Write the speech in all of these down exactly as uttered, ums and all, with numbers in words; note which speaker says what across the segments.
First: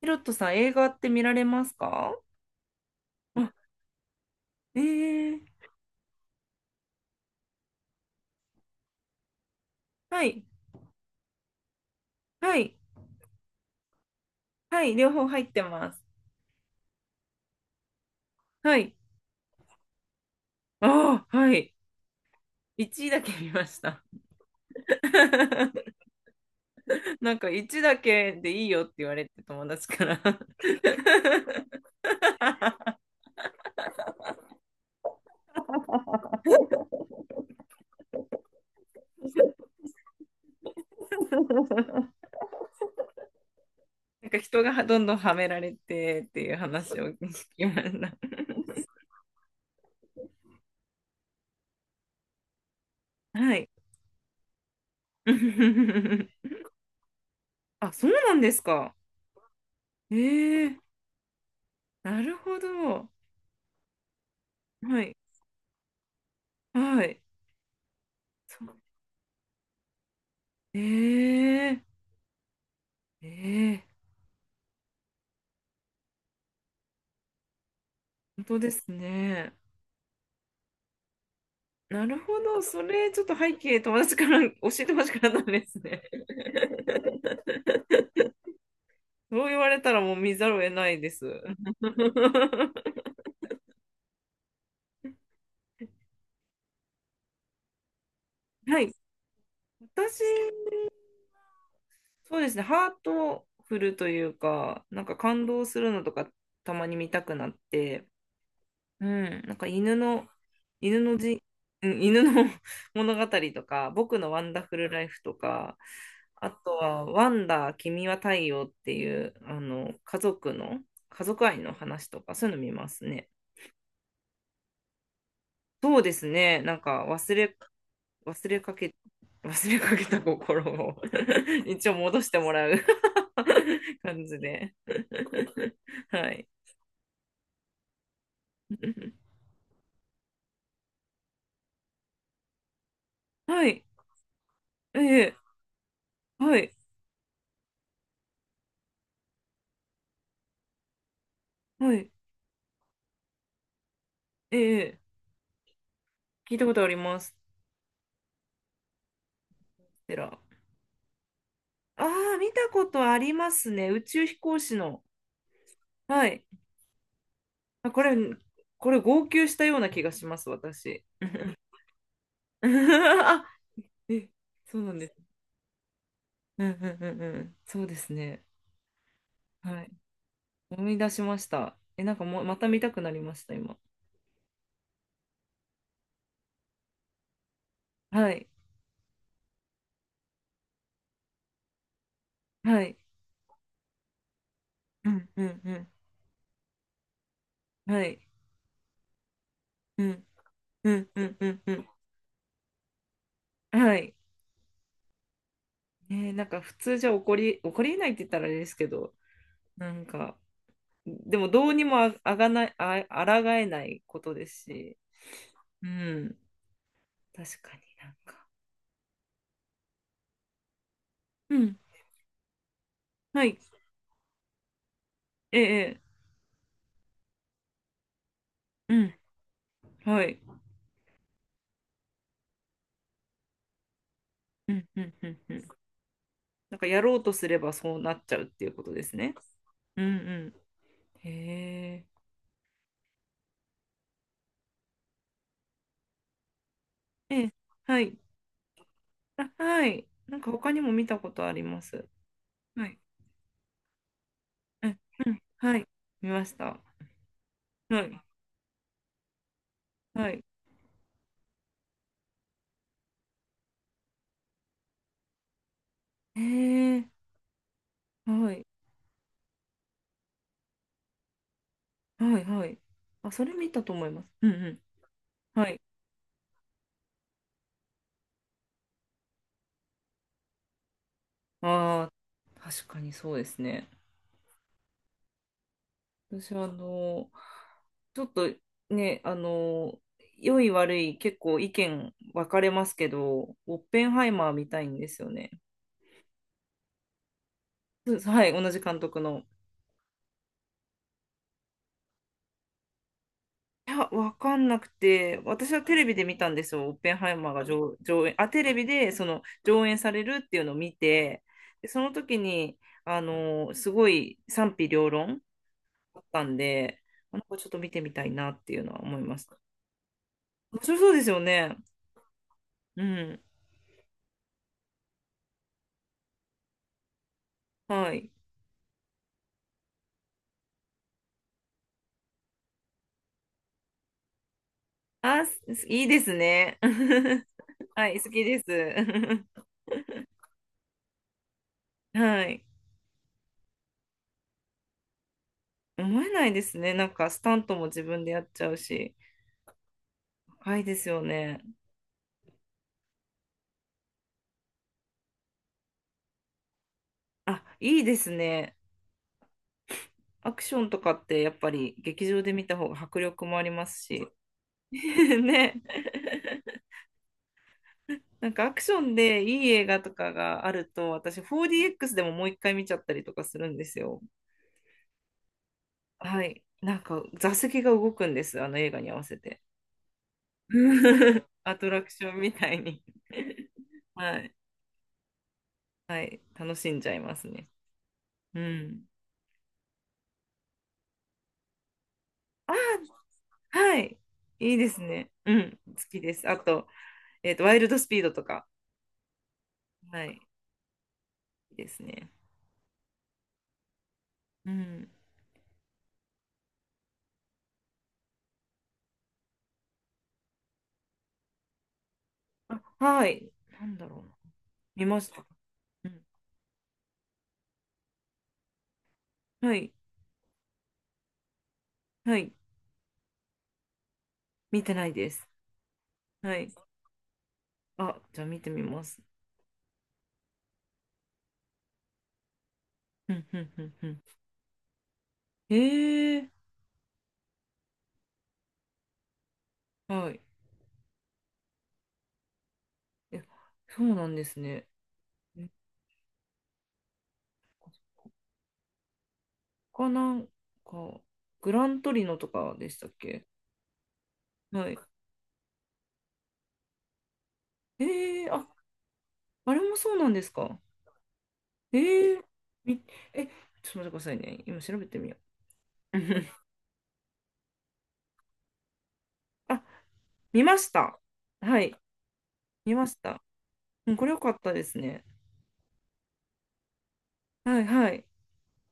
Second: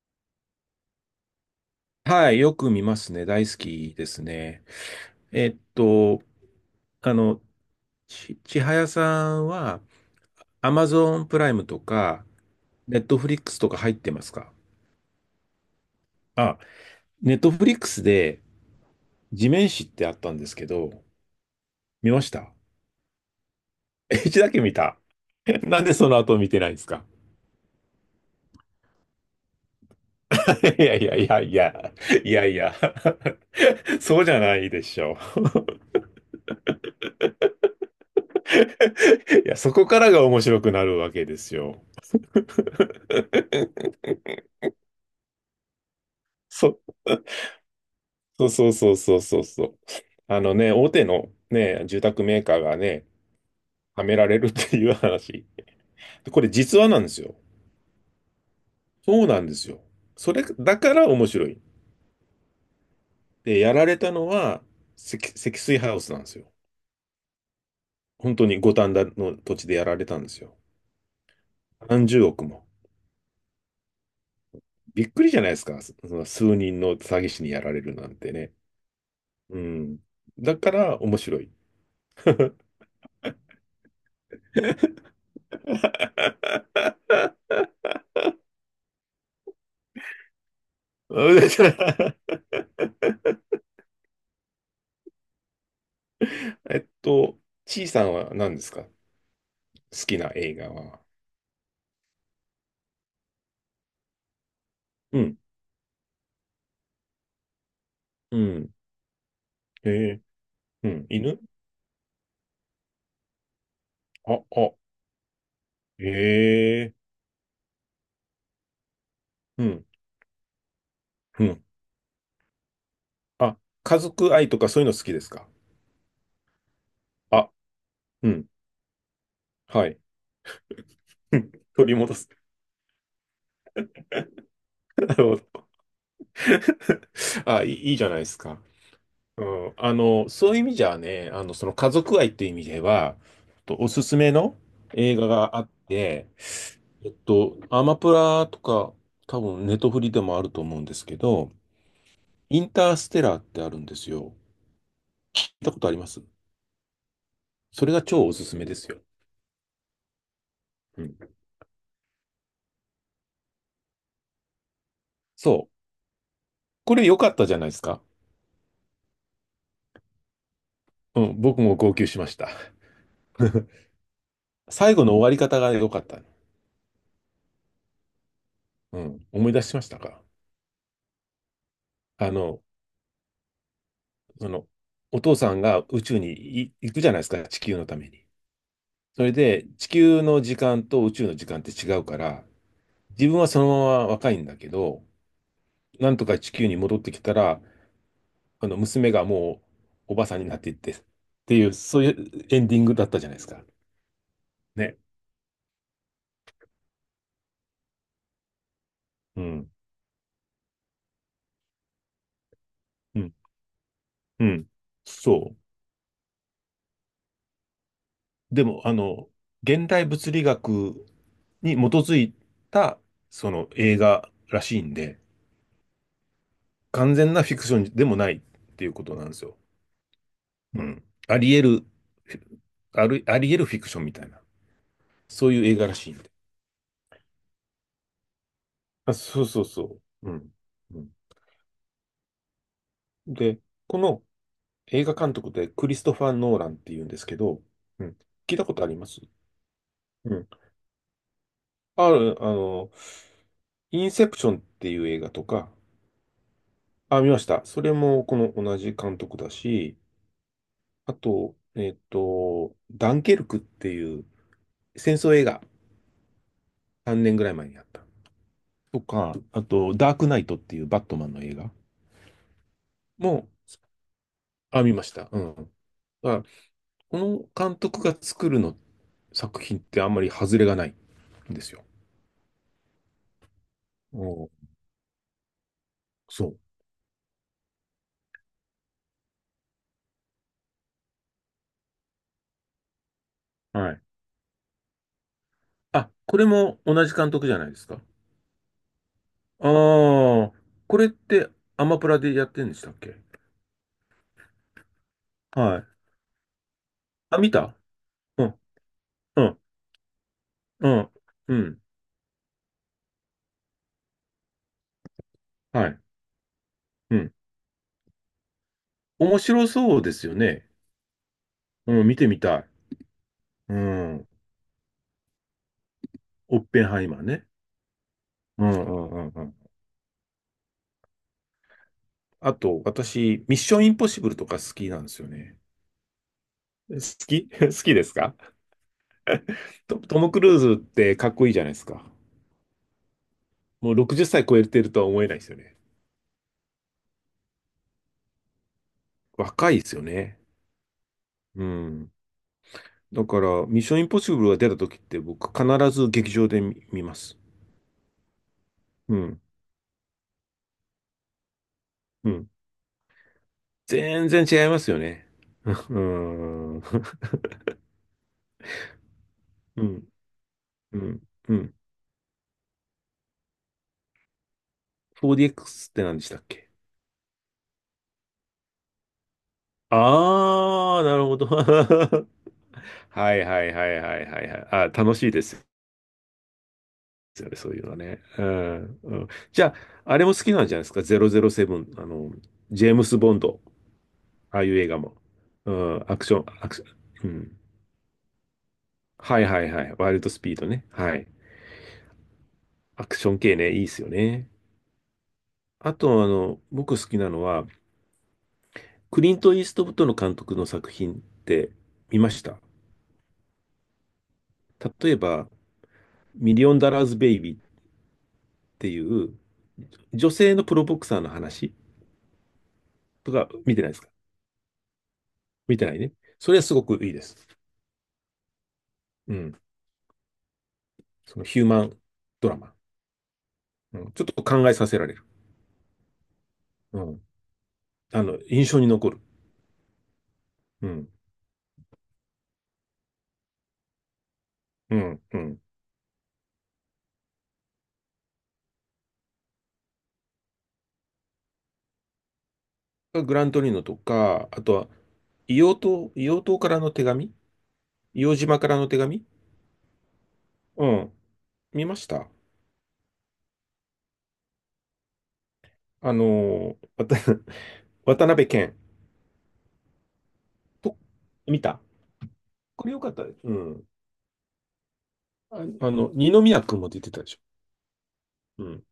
Speaker 1: ヒロトさん、映画って見られますか？
Speaker 2: はい、よく見ますね。大
Speaker 1: あ、
Speaker 2: 好きですね。
Speaker 1: えー、
Speaker 2: えっと、あの、ち、ちはやさんは、
Speaker 1: はい、
Speaker 2: アマゾンプライムとか、
Speaker 1: はい、
Speaker 2: ネットフリックスとか入ってますか？
Speaker 1: はい、両方入ってます。
Speaker 2: あ、ネットフリックスで、
Speaker 1: はい。
Speaker 2: 地面師ってあったんですけど、
Speaker 1: ああ、はい。
Speaker 2: 見ました？
Speaker 1: いちだけ見ました。
Speaker 2: いちだけ見た。なんで その後見てないんですか？
Speaker 1: なんかいちだけでいいよって言われて友達から。
Speaker 2: いやいやいやいや、いやいや、そうじゃないでしょう。いや、そこからが面白くなるわけですよ。
Speaker 1: なんか人がどんどんはめられてっていう
Speaker 2: そ
Speaker 1: 話を聞きまし
Speaker 2: そうそうそうそうそうそう。あのね、大手のね、住宅メーカーがね、
Speaker 1: た。はい。
Speaker 2: はめられるっていう話。これ 実話なんですよ。
Speaker 1: あ、そうなんですか。
Speaker 2: そうなんですよ。
Speaker 1: え
Speaker 2: それだ
Speaker 1: ー、
Speaker 2: から面白い。
Speaker 1: なるほど。
Speaker 2: で、やられたのは
Speaker 1: はい。
Speaker 2: 積、積水ハウスなんですよ。
Speaker 1: はい。
Speaker 2: 本当に
Speaker 1: そう
Speaker 2: 五反田の土地でやられたんですよ。
Speaker 1: えー、
Speaker 2: 何十億も。
Speaker 1: ええ、
Speaker 2: びっくりじゃないですか。そその数人の詐欺師にやられるなんて
Speaker 1: 本
Speaker 2: ね。
Speaker 1: 当ですね。
Speaker 2: うん。だから面白い。
Speaker 1: なるほ ど、それちょっと背景、友達から 教えてほしくなったんですね。そう言われたらもう見ざるを得ないです。
Speaker 2: えっと、ちいさんは何です
Speaker 1: は
Speaker 2: か？
Speaker 1: い、
Speaker 2: 好き
Speaker 1: 私、
Speaker 2: な映画は。
Speaker 1: そうですね、ハートフルというか、なんか
Speaker 2: うん、
Speaker 1: 感動するのとかたまに見たくなって、
Speaker 2: うん、
Speaker 1: うん、なんか
Speaker 2: え
Speaker 1: 犬
Speaker 2: え、
Speaker 1: の、
Speaker 2: う
Speaker 1: 犬
Speaker 2: ん、
Speaker 1: の
Speaker 2: 犬、
Speaker 1: じ、うん犬の 物語とか、僕の
Speaker 2: あ、
Speaker 1: ワンダ
Speaker 2: あ、
Speaker 1: フルライフとか、
Speaker 2: へ
Speaker 1: あと
Speaker 2: え、
Speaker 1: は、ワンダー、君は太陽っていう、あ
Speaker 2: うん、
Speaker 1: の、家族の、家
Speaker 2: う
Speaker 1: 族愛
Speaker 2: ん。
Speaker 1: の話とか、そういうの見ますね。
Speaker 2: あ、家族愛とかそういうの好きですか？
Speaker 1: そうですね、なんか忘
Speaker 2: あ、
Speaker 1: れ、
Speaker 2: う
Speaker 1: 忘
Speaker 2: ん、
Speaker 1: れかけ、忘れ
Speaker 2: は
Speaker 1: か
Speaker 2: い。
Speaker 1: けた心を 一応
Speaker 2: 取り戻
Speaker 1: 戻
Speaker 2: す。
Speaker 1: してもらう 感じで。
Speaker 2: なるほど。
Speaker 1: はい。
Speaker 2: あ、いい、いいじゃないですか。うん、あの、そういう意味じゃね、あの、その家族愛っていう意味では、
Speaker 1: は
Speaker 2: と
Speaker 1: い。
Speaker 2: おすすめの
Speaker 1: え
Speaker 2: 映画
Speaker 1: え、
Speaker 2: があって、
Speaker 1: はい。
Speaker 2: えっと、アマプラとか、多分ネトフリでもあると思うんですけど、
Speaker 1: はい。はい、
Speaker 2: インターステラーってあるんですよ。
Speaker 1: ええ。
Speaker 2: 聞いたことあります？
Speaker 1: 聞いたことあります。
Speaker 2: それが超おすすめですよ。
Speaker 1: テラ。
Speaker 2: うん。
Speaker 1: ああ、見たことありますね。宇宙飛行士の。
Speaker 2: そう。
Speaker 1: はい。
Speaker 2: これ良かったじゃないです
Speaker 1: あ、
Speaker 2: か。
Speaker 1: これ、これ、号泣したような気がします、私。
Speaker 2: うん。僕も号泣しました。
Speaker 1: あ、え、そうな
Speaker 2: 最
Speaker 1: ん
Speaker 2: 後
Speaker 1: で
Speaker 2: の終わ
Speaker 1: す。
Speaker 2: り方が良かった。
Speaker 1: うんうんうんうん。そうですね。
Speaker 2: うん。思い出しま
Speaker 1: は
Speaker 2: し
Speaker 1: い。
Speaker 2: たか？
Speaker 1: 思い出しました。え、なんか
Speaker 2: あ
Speaker 1: もう、ま
Speaker 2: の、
Speaker 1: た見たくなりました、今。
Speaker 2: その、お父さんが宇宙にい行くじゃないですか。地球のために。
Speaker 1: はい。
Speaker 2: それで、地球の時間と宇宙の時間って違うから、
Speaker 1: はい。
Speaker 2: 自分はそのまま若いんだけど、
Speaker 1: うんうんう
Speaker 2: なんとか地球に戻ってきたら、
Speaker 1: ん。はい。
Speaker 2: あの、娘がも
Speaker 1: う
Speaker 2: うおば
Speaker 1: ん
Speaker 2: さんになっていっ
Speaker 1: う
Speaker 2: て、っ
Speaker 1: んうんう
Speaker 2: て
Speaker 1: ん
Speaker 2: いう、
Speaker 1: う
Speaker 2: そういうエンディングだったじゃないですか。
Speaker 1: ん。はい。
Speaker 2: ね。
Speaker 1: ねえ、なんか普通じゃ起こり、起こりえないって言ったらあれですけど、
Speaker 2: うん。
Speaker 1: なんか、でもどうにもああがない、あ、
Speaker 2: うん。
Speaker 1: 抗えないこと
Speaker 2: う
Speaker 1: です
Speaker 2: ん。
Speaker 1: し、
Speaker 2: そう。
Speaker 1: うん、確かになんか。
Speaker 2: でも、あの、現代物理学
Speaker 1: う
Speaker 2: に基
Speaker 1: ん、
Speaker 2: づいた、
Speaker 1: は
Speaker 2: そ
Speaker 1: い、
Speaker 2: の映画らしいんで、
Speaker 1: ええ、
Speaker 2: 完全なフィクションでもないっていう
Speaker 1: ええ、
Speaker 2: ことなんですよ。
Speaker 1: うん、はい、
Speaker 2: うん。あり得る、ある、あり得るフィクションみたいな、
Speaker 1: うん、うん、うん、
Speaker 2: そ
Speaker 1: う
Speaker 2: ういう
Speaker 1: ん。
Speaker 2: 映画らしいんで。
Speaker 1: なんかやろうとすればそうなっちゃうっていうことで
Speaker 2: あ、
Speaker 1: すね。
Speaker 2: そうそうそ
Speaker 1: うん
Speaker 2: う。う
Speaker 1: う
Speaker 2: ん。うん、
Speaker 1: ん。へえ。
Speaker 2: で、この映画監督でクリストファー・ノーランっていうんですけ
Speaker 1: ええ、
Speaker 2: ど、
Speaker 1: は
Speaker 2: う
Speaker 1: い。
Speaker 2: ん。聞いたことあります？
Speaker 1: あ、はい。
Speaker 2: う
Speaker 1: なん
Speaker 2: ん。
Speaker 1: か他にも見たことあります。
Speaker 2: ある、あ
Speaker 1: は
Speaker 2: の、
Speaker 1: い。
Speaker 2: インセプションっ
Speaker 1: う
Speaker 2: てい
Speaker 1: ん、
Speaker 2: う映画
Speaker 1: うん、
Speaker 2: とか、
Speaker 1: はい。見ました。
Speaker 2: あ、見ました。それ
Speaker 1: はい。
Speaker 2: もこの同じ監督だし、
Speaker 1: はい。
Speaker 2: あと、えっと、ダンケルクっていう戦争映画、
Speaker 1: へえ。
Speaker 2: さんねんぐらい前にあった。
Speaker 1: はい。
Speaker 2: とか、あと、ダークナイトっていうバットマンの映画
Speaker 1: はい、はい。あ、そ
Speaker 2: も、
Speaker 1: れ見たと思います。うんう
Speaker 2: あ、見ました。うん。
Speaker 1: ん。はい。
Speaker 2: だからこの監督が作るの作品ってあんまり外れがないんですよ。
Speaker 1: ああ、確かにそうですね。
Speaker 2: おう
Speaker 1: 私
Speaker 2: そ
Speaker 1: はあの、ちょっとね、あの、良い悪い結構意見分かれますけど、オッ
Speaker 2: う。はい。
Speaker 1: ペンハイマー見たいんですよね。
Speaker 2: あ、これも同じ監督じゃないですか。
Speaker 1: そうです、はい、同じ監督の。
Speaker 2: ああ、これってアマプラでやってんでしたっけ？
Speaker 1: いや、分かんなくて、私
Speaker 2: は
Speaker 1: は
Speaker 2: い。
Speaker 1: テレビで見たんですよ、オッペンハイ
Speaker 2: あ、
Speaker 1: マ
Speaker 2: 見
Speaker 1: ーが
Speaker 2: た。
Speaker 1: 上、上演、
Speaker 2: う
Speaker 1: あ、
Speaker 2: ん。
Speaker 1: テレビでその
Speaker 2: うん
Speaker 1: 上演されるっていうのを
Speaker 2: う
Speaker 1: 見
Speaker 2: ん。
Speaker 1: て、
Speaker 2: うん。
Speaker 1: で、その時に、あの、すごい賛否両論
Speaker 2: はい。
Speaker 1: あったんで、
Speaker 2: うん。
Speaker 1: なんかちょっと見てみたいなっていうのは思いま
Speaker 2: 面
Speaker 1: す。
Speaker 2: 白そうですよね。
Speaker 1: 面白そうですよね。
Speaker 2: うん。見てみたい。
Speaker 1: うん。
Speaker 2: うん。オッペンハイマーね。
Speaker 1: はい。
Speaker 2: うんうんうんうん。あと、私、ミッションインポッシブルとか好きなんですよ
Speaker 1: あ、
Speaker 2: ね。
Speaker 1: すいいですね。
Speaker 2: 好 き 好きで
Speaker 1: は
Speaker 2: す
Speaker 1: い、好
Speaker 2: か？
Speaker 1: きです。
Speaker 2: ト、トム・クルーズってかっこいいじゃないですか。
Speaker 1: はい。
Speaker 2: もうろくじゅっさい超えてるとは思えないですよね。
Speaker 1: 思えないですね。なんか、スタントも自分でやっちゃうし。
Speaker 2: 若いですよね。
Speaker 1: 高いですよね。
Speaker 2: うん。だから、ミッションインポッシブルが出た時って僕必ず劇場で見、見ます。
Speaker 1: あ、いいですね。
Speaker 2: うん。
Speaker 1: アクションとかって、やっぱり劇
Speaker 2: う
Speaker 1: 場
Speaker 2: ん。
Speaker 1: で見た方が迫力もありますし。
Speaker 2: 全然違います よね。
Speaker 1: ね。
Speaker 2: うん。う
Speaker 1: なんか、アクションでいい映画
Speaker 2: ん
Speaker 1: とかがある
Speaker 2: う
Speaker 1: と、
Speaker 2: ん。
Speaker 1: 私、
Speaker 2: うん。
Speaker 1: フォーディーエックス でももう一回見ちゃったりとかするんですよ。
Speaker 2: フォーディーエックス って何でした
Speaker 1: は
Speaker 2: っ
Speaker 1: い。
Speaker 2: け？
Speaker 1: なんか、座席が動くんです。あの映画に合わせて。
Speaker 2: あー、なるほ ど。
Speaker 1: アトラク ションみたいに。
Speaker 2: はいはいはいはい
Speaker 1: は
Speaker 2: はい
Speaker 1: い。
Speaker 2: はい。あ、楽しいです
Speaker 1: はい。楽しんじゃいます
Speaker 2: よね、
Speaker 1: ね。
Speaker 2: そういうのはね。う
Speaker 1: う
Speaker 2: ん。
Speaker 1: ん。
Speaker 2: うん、じゃあ、あれも好きなんじゃないですか？ ダブルオーセブン、あの、
Speaker 1: あ
Speaker 2: ジェームス・ボンド、
Speaker 1: あ、はい。
Speaker 2: ああい
Speaker 1: いい
Speaker 2: う映
Speaker 1: で
Speaker 2: 画
Speaker 1: す
Speaker 2: も。
Speaker 1: ね。う
Speaker 2: う
Speaker 1: ん。好
Speaker 2: ん、ア
Speaker 1: き
Speaker 2: クシ
Speaker 1: で
Speaker 2: ョン、
Speaker 1: す。あ
Speaker 2: アクシ
Speaker 1: と、
Speaker 2: ョン、う
Speaker 1: えっ
Speaker 2: ん。
Speaker 1: と、ワイルドスピードとか。
Speaker 2: はいはいはい。ワイル
Speaker 1: は
Speaker 2: ド
Speaker 1: い。
Speaker 2: スピードね。はい。
Speaker 1: いいですね。
Speaker 2: アクション系ね、いいですよね。
Speaker 1: うん。
Speaker 2: あと、あの、僕好きなのは、クリント・イーストウッドの監督の作品って見ました？
Speaker 1: はい。なんだろうな。見
Speaker 2: 例え
Speaker 1: ました。
Speaker 2: ば、
Speaker 1: うん。
Speaker 2: ミリオンダラーズ・ベイビーっていう
Speaker 1: はい。
Speaker 2: 女性のプロボクサーの話
Speaker 1: はい。
Speaker 2: とか見てないですか？
Speaker 1: 見てないです。
Speaker 2: 見てないね。そ
Speaker 1: は
Speaker 2: れは
Speaker 1: い。
Speaker 2: すごくいいです。
Speaker 1: あ、じゃあ見てみます。
Speaker 2: うん。そのヒューマンドラマ。
Speaker 1: うん、うん、うん、
Speaker 2: う
Speaker 1: う
Speaker 2: ん。
Speaker 1: ん。
Speaker 2: ちょっと考えさせられる。
Speaker 1: ええ、
Speaker 2: うん。あの、印象に残る。
Speaker 1: はい。
Speaker 2: うん。
Speaker 1: え、そうなんですね。
Speaker 2: うん。うん。
Speaker 1: え他なんか、グラントリノとかでしたっ
Speaker 2: グラ
Speaker 1: け？
Speaker 2: ントリーノとか、あと
Speaker 1: は
Speaker 2: は、
Speaker 1: い。
Speaker 2: 硫黄島、硫黄島からの手紙。
Speaker 1: え
Speaker 2: 硫黄
Speaker 1: ー、
Speaker 2: 島
Speaker 1: あ、
Speaker 2: からの手紙。
Speaker 1: あれもそうなんですか。
Speaker 2: うん。見ま
Speaker 1: え
Speaker 2: した？
Speaker 1: ー、み、え、ちょっと待ってくださいね。今調べてみよ
Speaker 2: あ
Speaker 1: う。
Speaker 2: のー、わた 渡辺謙
Speaker 1: あ、見まし
Speaker 2: と、
Speaker 1: た。
Speaker 2: 見た？
Speaker 1: はい、
Speaker 2: これ
Speaker 1: 見
Speaker 2: よ
Speaker 1: ま
Speaker 2: かっ
Speaker 1: し
Speaker 2: たです。
Speaker 1: た。
Speaker 2: うん。
Speaker 1: うん、これ良かったですね。
Speaker 2: ああの、二宮君も出てたでしょ。
Speaker 1: はい、はい。
Speaker 2: うん。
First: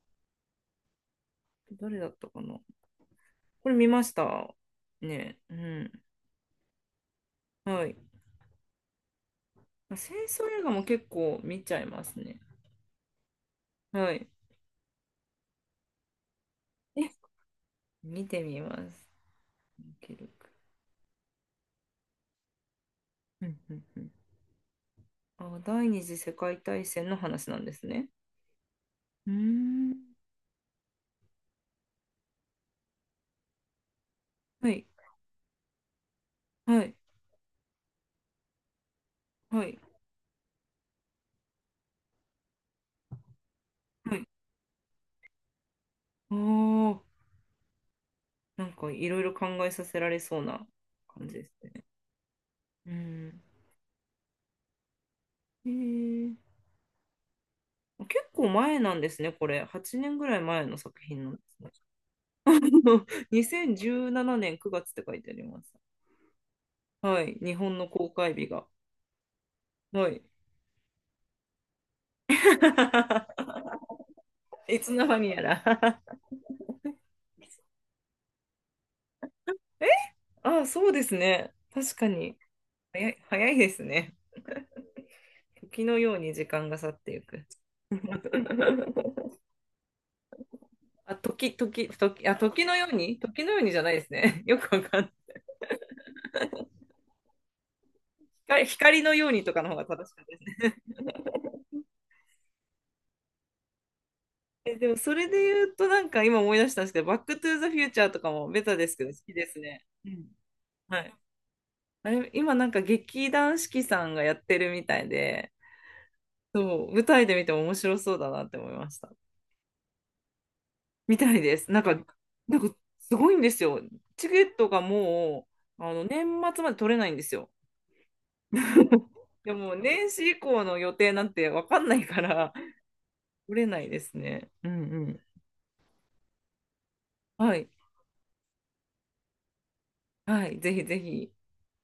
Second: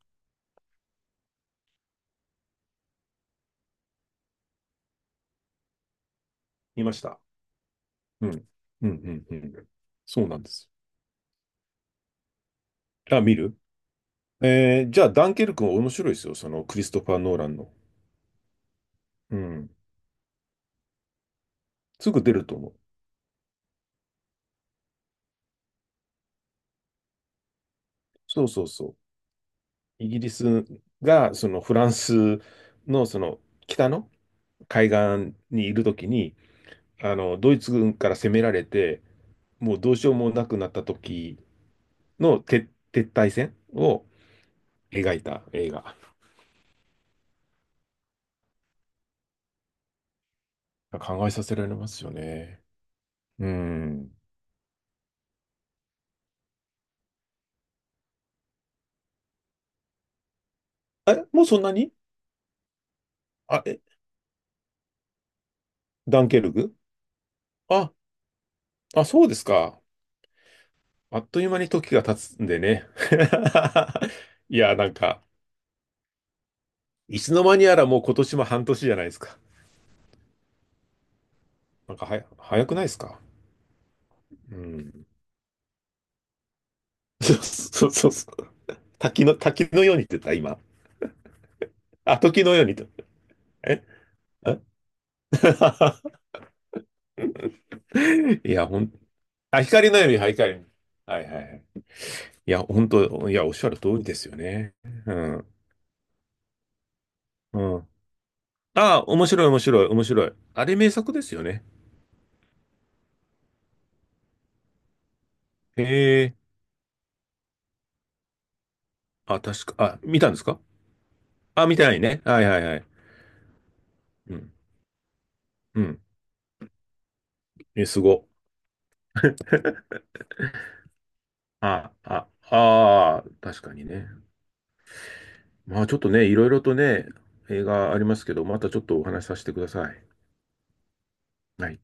Speaker 1: 誰だったかな。これ見ました。ね、うん。
Speaker 2: 見ました。
Speaker 1: はい。
Speaker 2: うん。うん、うん、うん。
Speaker 1: まあ戦
Speaker 2: そうなん
Speaker 1: 争
Speaker 2: で
Speaker 1: 映画
Speaker 2: す。
Speaker 1: も結構見ちゃいますね。
Speaker 2: あ、見る？
Speaker 1: はい。
Speaker 2: えー、じゃあ、ダンケルクも面白いですよ。その、クリストフ
Speaker 1: え、
Speaker 2: ァー・ノーランの。
Speaker 1: 見てみます。
Speaker 2: うん。
Speaker 1: 記録。
Speaker 2: すぐ出ると思う。
Speaker 1: うんうんうん、あ、第二次世界大戦の話なんですね。
Speaker 2: そうそうそう。
Speaker 1: うーん。
Speaker 2: イギリスが、その、フランスの、その、北の
Speaker 1: はい、
Speaker 2: 海岸にいるときに、
Speaker 1: はい、
Speaker 2: あの、ドイツ軍から攻められて、
Speaker 1: は
Speaker 2: も
Speaker 1: い、
Speaker 2: うどうしようもなくなった時の撤、撤退戦を
Speaker 1: はい。
Speaker 2: 描いた映画。
Speaker 1: ああ、なんかいろいろ考えさせられそうな
Speaker 2: 考
Speaker 1: 感
Speaker 2: え
Speaker 1: じ
Speaker 2: さ
Speaker 1: です
Speaker 2: せられ
Speaker 1: ね。
Speaker 2: ますよね。
Speaker 1: うん。
Speaker 2: うん。
Speaker 1: へえ、結構前なんですね、これ。はちねんぐらい前の作品
Speaker 2: え、
Speaker 1: なんで
Speaker 2: もうそ
Speaker 1: す
Speaker 2: ん
Speaker 1: ね。
Speaker 2: なに？ あ、
Speaker 1: にせんじゅうななねんくがつって書いてあります。
Speaker 2: ダンケルク？
Speaker 1: はい、日本の
Speaker 2: あ、
Speaker 1: 公開日が。
Speaker 2: あ、そうですか。
Speaker 1: はい。
Speaker 2: あっという間に時が経つんでね。いや、
Speaker 1: い
Speaker 2: な
Speaker 1: つ
Speaker 2: ん
Speaker 1: の間
Speaker 2: か、
Speaker 1: にやら。
Speaker 2: いつの間にやらもう今年も半年じゃないですか。
Speaker 1: あ、そうですね。
Speaker 2: な
Speaker 1: 確
Speaker 2: んか
Speaker 1: か
Speaker 2: はや、
Speaker 1: に。
Speaker 2: 早くないです
Speaker 1: 早い、
Speaker 2: か？
Speaker 1: 早いですね。
Speaker 2: うん。
Speaker 1: 時のように時間が去ってい く。
Speaker 2: そうそうそうそう。滝の、滝のようにって言った、今。
Speaker 1: あ、時、時、
Speaker 2: あ、
Speaker 1: 時、あ、
Speaker 2: 時のよ
Speaker 1: 時
Speaker 2: うに
Speaker 1: の
Speaker 2: と。
Speaker 1: ように時のようにじゃ
Speaker 2: え
Speaker 1: ないですね。よ
Speaker 2: え
Speaker 1: くわかん
Speaker 2: い
Speaker 1: ない。
Speaker 2: や、ほん、
Speaker 1: 光光のようにとか
Speaker 2: あ、
Speaker 1: の方が
Speaker 2: 光の
Speaker 1: 正
Speaker 2: よう
Speaker 1: し
Speaker 2: に、
Speaker 1: かっ
Speaker 2: はい、光
Speaker 1: たですね。
Speaker 2: はいはいはい。いや、本当、いや、おっしゃる通りですよ ね。
Speaker 1: え、でも
Speaker 2: う
Speaker 1: それで
Speaker 2: ん。
Speaker 1: 言うとなんか今思い出したんですけど、バックトゥー
Speaker 2: う
Speaker 1: ザフュ
Speaker 2: ん。
Speaker 1: ーチャーとかもベタです
Speaker 2: あ
Speaker 1: け
Speaker 2: あ、
Speaker 1: ど好
Speaker 2: 面
Speaker 1: き
Speaker 2: 白
Speaker 1: で
Speaker 2: い
Speaker 1: す
Speaker 2: 面白
Speaker 1: ね。
Speaker 2: い面
Speaker 1: うん。
Speaker 2: 白い。あれ名
Speaker 1: は
Speaker 2: 作
Speaker 1: い。
Speaker 2: ですよね。
Speaker 1: あれ、今なんか劇団四季さんがやってるみたいで、
Speaker 2: へえ。
Speaker 1: そう、舞台で見ても面白そうだなって思いました。
Speaker 2: あ、確か、あ、見たんですか？
Speaker 1: みたいで
Speaker 2: あ、
Speaker 1: す。
Speaker 2: 見
Speaker 1: なん
Speaker 2: てな
Speaker 1: か、
Speaker 2: いね。はいは
Speaker 1: なん
Speaker 2: いは
Speaker 1: か
Speaker 2: い。
Speaker 1: すごいんですよ。チ
Speaker 2: う
Speaker 1: ケ
Speaker 2: ん。
Speaker 1: ットがも
Speaker 2: う
Speaker 1: う、あ
Speaker 2: ん。
Speaker 1: の、年末まで取れないんですよ。
Speaker 2: え、すご。
Speaker 1: でも年始以降の予定なんてわかん
Speaker 2: あ、
Speaker 1: ないか
Speaker 2: あ、
Speaker 1: ら、
Speaker 2: ああ、
Speaker 1: 取
Speaker 2: 確
Speaker 1: れ
Speaker 2: か
Speaker 1: な
Speaker 2: に
Speaker 1: いで
Speaker 2: ね。
Speaker 1: すね。うんうん。
Speaker 2: まあちょっとね、いろいろとね、
Speaker 1: は
Speaker 2: 映
Speaker 1: い。
Speaker 2: 画ありますけど、またちょっとお話しさせてください。
Speaker 1: はい。ぜひぜひ。
Speaker 2: はい。